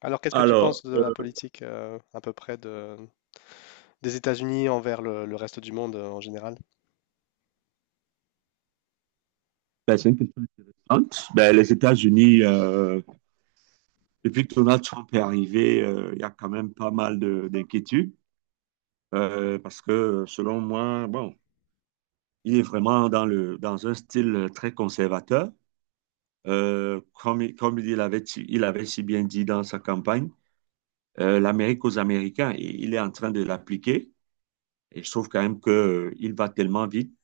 Alors, qu'est-ce que tu penses Alors, de la politique à peu près de, des États-Unis envers le reste du monde en général? ben, c'est une question intéressante. Ben, les États-Unis, depuis que Donald Trump est arrivé, il y a quand même pas mal d'inquiétudes parce que, selon moi, bon, il est vraiment dans un style très conservateur. Comme il avait, il avait si bien dit dans sa campagne, l'Amérique aux Américains, et il est en train de l'appliquer. Et je trouve quand même que il va tellement vite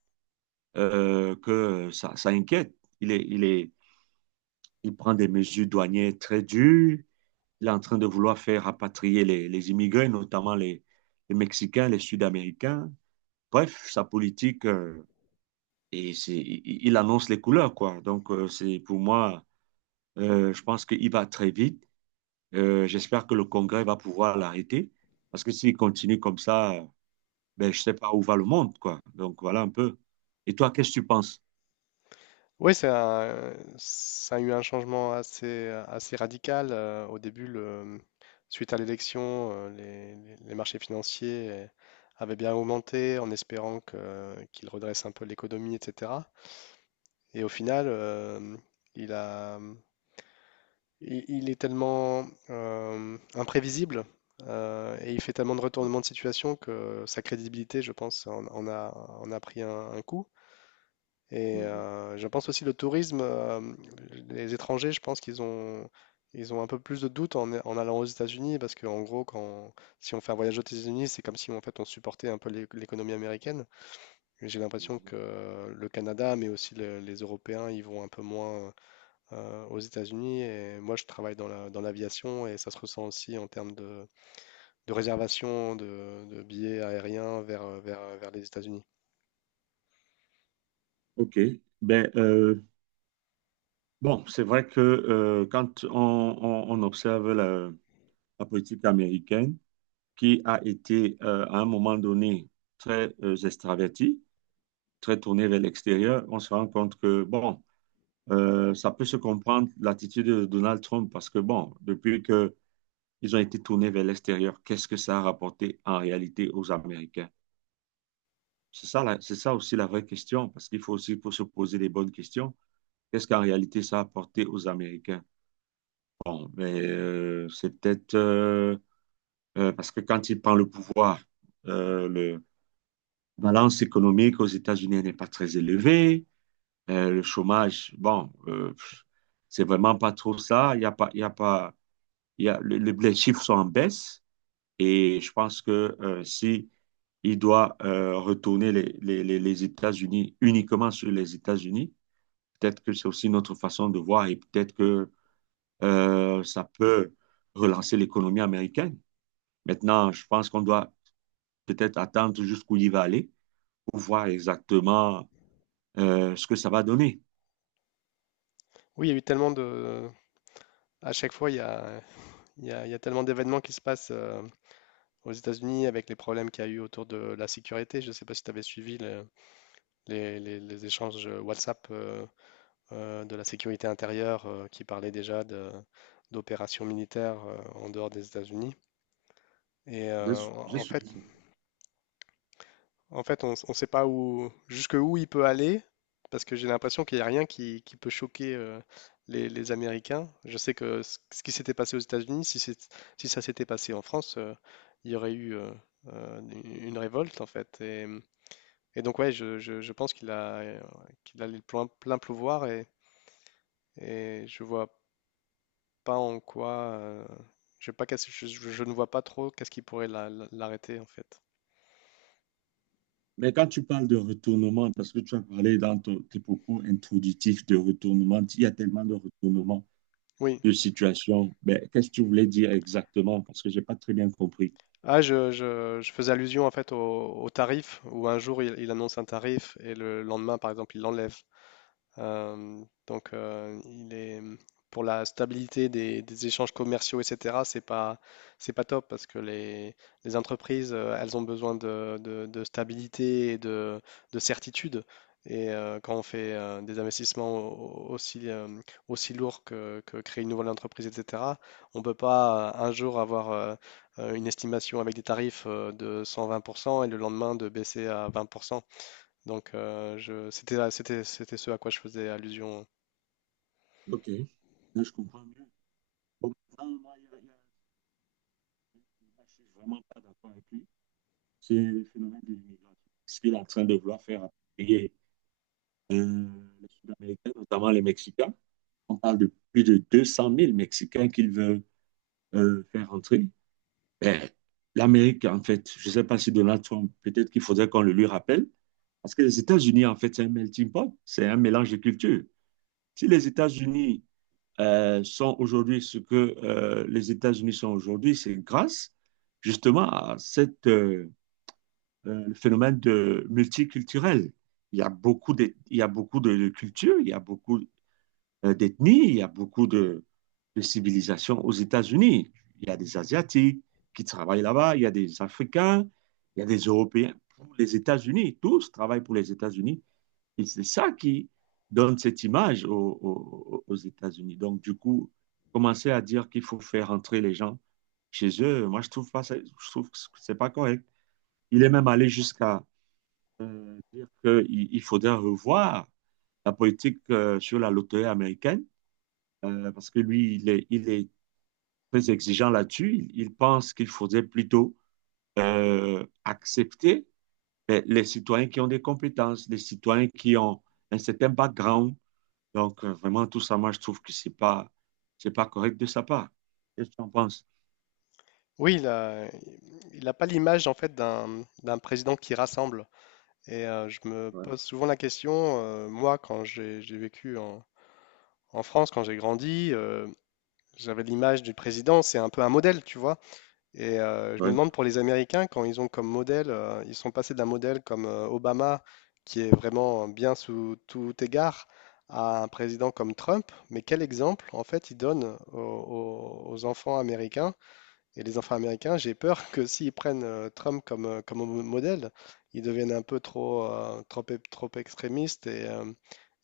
que ça inquiète. Il est, il est, il prend des mesures douanières très dures. Il est en train de vouloir faire rapatrier les immigrés, notamment les Mexicains, les Sud-Américains. Bref, sa politique, il annonce les couleurs, quoi. Donc, c'est pour moi, je pense qu'il va très vite. J'espère que le Congrès va pouvoir l'arrêter, parce que s'il continue comme ça, ben, je ne sais pas où va le monde, quoi. Donc, voilà un peu. Et toi, qu'est-ce que tu penses? Oui, ça a eu un changement assez radical. Au début, suite à l'élection, les marchés financiers avaient bien augmenté en espérant qu'il redresse un peu l'économie, etc. Et au final, il a, il est tellement imprévisible et il fait tellement de retournements de situation que sa crédibilité, je pense, en a, en a pris un coup. Et Mhm. Je pense aussi le tourisme, les étrangers, je pense ils ont un peu plus de doutes en allant aux États-Unis parce qu'en gros, si on fait un voyage aux États-Unis, c'est comme si en fait on supportait un peu l'économie américaine. Et j'ai l'impression Mhm. que le Canada, mais aussi les Européens, ils vont un peu moins aux États-Unis. Et moi, je travaille dans dans l'aviation et ça se ressent aussi en termes de réservation de billets aériens vers les États-Unis. OK. Ben, bon, c'est vrai que quand on observe la politique américaine, qui a été à un moment donné très extraverti, très tourné vers l'extérieur, on se rend compte que, bon, ça peut se comprendre l'attitude de Donald Trump parce que, bon, depuis qu'ils ont été tournés vers l'extérieur, qu'est-ce que ça a rapporté en réalité aux Américains? C'est ça, c'est ça aussi la vraie question, parce qu'il faut aussi faut se poser les bonnes questions. Qu'est-ce qu'en réalité ça a apporté aux Américains? Bon, mais c'est peut-être parce que quand il prend le pouvoir, euh, le, balance économique aux États-Unis n'est pas très élevée. Le chômage, bon, c'est vraiment pas trop ça. Il y a pas, il y a pas, il y a, les chiffres sont en baisse et je pense que si il doit retourner les États-Unis uniquement sur les États-Unis, peut-être que c'est aussi notre façon de voir et peut-être que ça peut relancer l'économie américaine. Maintenant, je pense qu'on doit peut-être attendre jusqu'où il va aller pour voir exactement ce que ça va donner. Oui, il y a eu tellement de... À chaque fois, il y a tellement d'événements qui se passent aux États-Unis avec les problèmes qu'il y a eu autour de la sécurité. Je ne sais pas si tu avais suivi les échanges WhatsApp de la sécurité intérieure qui parlaient déjà d'opérations militaires en dehors des États-Unis. Et Je suis- je en fait, suis sûr. en fait, on ne sait pas où, jusque où il peut aller, parce que j'ai l'impression qu'il n'y a rien qui peut choquer les Américains. Je sais que ce qui s'était passé aux États-Unis, si, si ça s'était passé en France, il y aurait eu une révolte, en fait. Et donc, ouais, je pense qu'il a, qu'il a le plein pouvoir et je vois pas en quoi. euh, je sais pas je ne vois pas trop qu'est-ce qui pourrait l'arrêter, en fait. Mais quand tu parles de retournement, parce que tu as parlé dans tes propos introductifs de retournement, il y a tellement de retournements Oui, de situation. Mais qu'est-ce que tu voulais dire exactement? Parce que je n'ai pas très bien compris. ah, je faisais allusion en fait au tarif où un jour il annonce un tarif et le lendemain par exemple il l'enlève. Il est pour la stabilité des échanges commerciaux, etc. C'est pas top parce que les entreprises, elles ont besoin de, de stabilité et de certitude. Et quand on fait des investissements aussi aussi lourds que créer une nouvelle entreprise, etc. On ne peut pas un jour avoir une estimation avec des tarifs de 120% et le lendemain de baisser à 20%. Donc, je, c'était ce à quoi je faisais allusion. Ok. Là, je comprends mieux. Bon, maintenant, moi, là, je ne suis vraiment pas d'accord avec lui. C'est le phénomène de l'immigration. Ce qu'il est en train de vouloir faire appuyer euh, les Sud-Américains, notamment les Mexicains. On parle de plus de 200 000 Mexicains qu'il veut faire entrer. Ben, l'Amérique, en fait, je ne sais pas si Donald Trump, peut-être qu'il faudrait qu'on le lui rappelle, parce que les États-Unis, en fait, c'est un melting pot, c'est un mélange de cultures. Si les États-Unis sont aujourd'hui ce que les États-Unis sont aujourd'hui, c'est grâce justement à le phénomène de multiculturel. Il y a beaucoup de cultures, il y a beaucoup d'ethnie, il y a beaucoup de civilisations aux États-Unis. Il y a des Asiatiques qui travaillent là-bas, il y a des Africains, il y a des Européens pour les États-Unis, tous travaillent pour les États-Unis. Et c'est ça qui donne cette image aux États-Unis. Donc, du coup, commencer à dire qu'il faut faire entrer les gens chez eux, moi, je trouve pas, je trouve que c'est pas correct. Il est même allé jusqu'à dire qu'il il faudrait revoir la politique sur la loterie américaine parce que lui, il est très exigeant là-dessus. Il pense qu'il faudrait plutôt accepter ben, les citoyens qui ont des compétences, les citoyens qui ont un certain background. Donc, vraiment, tout ça, moi, je trouve que c'est pas correct de sa part. Qu'est-ce que tu en penses? Oui, il n'a pas l'image en fait d'un président qui rassemble. Et je me Ouais. pose souvent la question, moi, quand j'ai vécu en France, quand j'ai grandi, j'avais l'image du président, c'est un peu un modèle, tu vois. Et je me Ouais. demande pour les Américains, quand ils ont comme modèle, ils sont passés d'un modèle comme Obama, qui est vraiment bien sous tout égard, à un président comme Trump, mais quel exemple en fait ils donnent aux enfants américains? Et les enfants américains, j'ai peur que s'ils prennent Trump comme, modèle, ils deviennent un peu trop extrémistes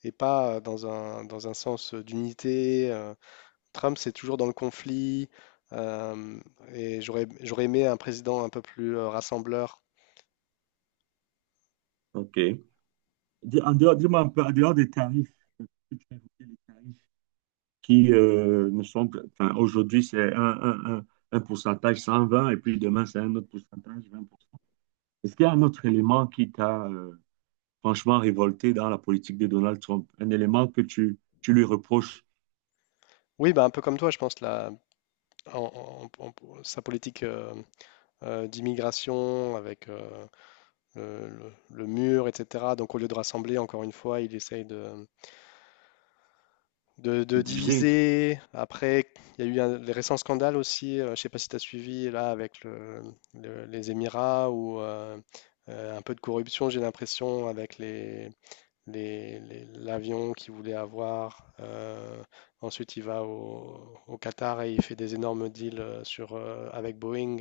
et pas dans dans un sens d'unité. Trump, c'est toujours dans le conflit. euh, J'aurais aimé un président un peu plus rassembleur. OK. En dehors, dis-moi un peu, en dehors des tarifs, que tu as évoqué, les tarifs qui ne sont que, enfin, aujourd'hui, c'est un pourcentage 120 et puis demain, c'est un autre pourcentage 20. Est-ce qu'il y a un autre élément qui t'a franchement révolté dans la politique de Donald Trump? Un élément que tu lui reproches Oui, bah, un peu comme toi, je pense, la, en- en- en- sa politique d'immigration avec le mur, etc. Donc, au lieu de rassembler, encore une fois, il essaye de de diviser? diviser. Après, il y a eu les récents scandales aussi. Je ne sais pas si tu as suivi, là, avec les Émirats ou un peu de corruption, j'ai l'impression, avec l'avion qu'il voulait avoir. Ensuite, il va au Qatar et il fait des énormes deals avec Boeing.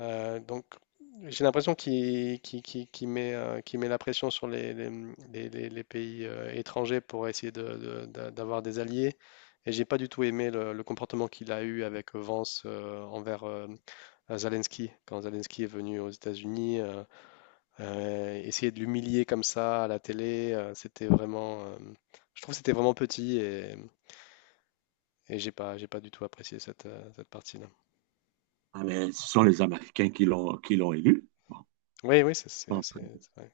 Euh, donc, j'ai l'impression qu'il met la pression sur les pays étrangers pour essayer d'avoir des alliés. Et j'ai pas du tout aimé le comportement qu'il a eu avec Vance envers Zelensky. Quand Zelensky est venu aux États-Unis, essayer de l'humilier comme ça à la télé, c'était vraiment, je trouve que c'était vraiment petit et j'ai pas du tout apprécié cette, cette partie-là. Ah, mais ce sont les Américains qui l'ont élu. Oui, oui, Bon, je pense que, c'est vrai.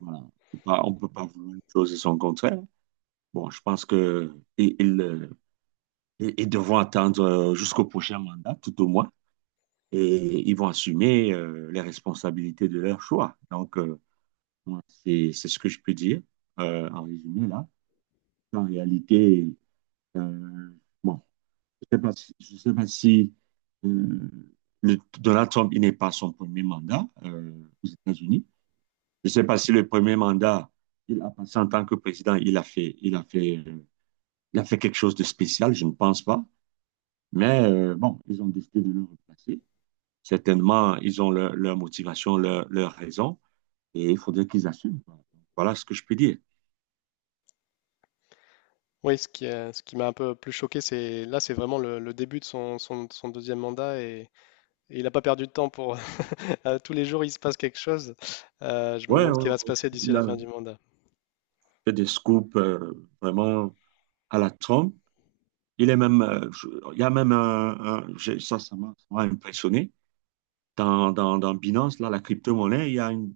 voilà, on peut pas vouloir une chose et son contraire. Bon, je pense que ils devront attendre jusqu'au prochain mandat, tout au moins, et ils vont assumer les responsabilités de leur choix. Donc, moi, c'est ce que je peux dire en résumé là. En réalité, Euh, bon, je ne sais pas si, je sais pas si euh, Donald Trump, il n'est pas son premier mandat aux États-Unis. Je ne sais pas si le premier mandat, il a passé en tant que président, il a fait, il a fait, il a fait quelque chose de spécial, je ne pense pas. Mais bon, ils ont décidé de le replacer. Certainement, ils ont leur motivation, leur raison, et il faudrait qu'ils assument, quoi. Voilà ce que je peux dire. Oui, ce qui m'a un peu plus choqué, c'est là, c'est vraiment le début de son deuxième mandat et il n'a pas perdu de temps pour à tous les jours il se passe quelque chose. Je me Ouais, demande ce ouais, qui va se ouais. passer d'ici Il la a fin du mandat. fait des scoops vraiment à la Trump. Il est même, il y a même un, ça m'a impressionné. Dans Binance, là, la crypto-monnaie,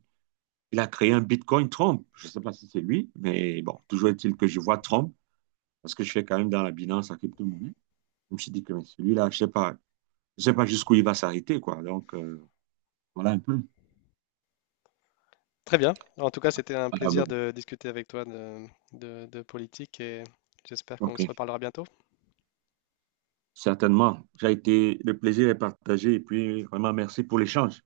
il a créé un Bitcoin Trump. Je ne sais pas si c'est lui, mais bon, toujours est-il que je vois Trump, parce que je fais quand même dans la Binance la crypto-monnaie. Je me suis dit que mais celui-là, je sais pas jusqu'où il va s'arrêter, quoi. Donc, voilà un peu. Très bien. En tout cas, c'était un Ah plaisir ben, de discuter avec toi de, de politique et j'espère qu'on ok, se reparlera bientôt. certainement. J'ai été, le plaisir est partagé et puis vraiment merci pour l'échange.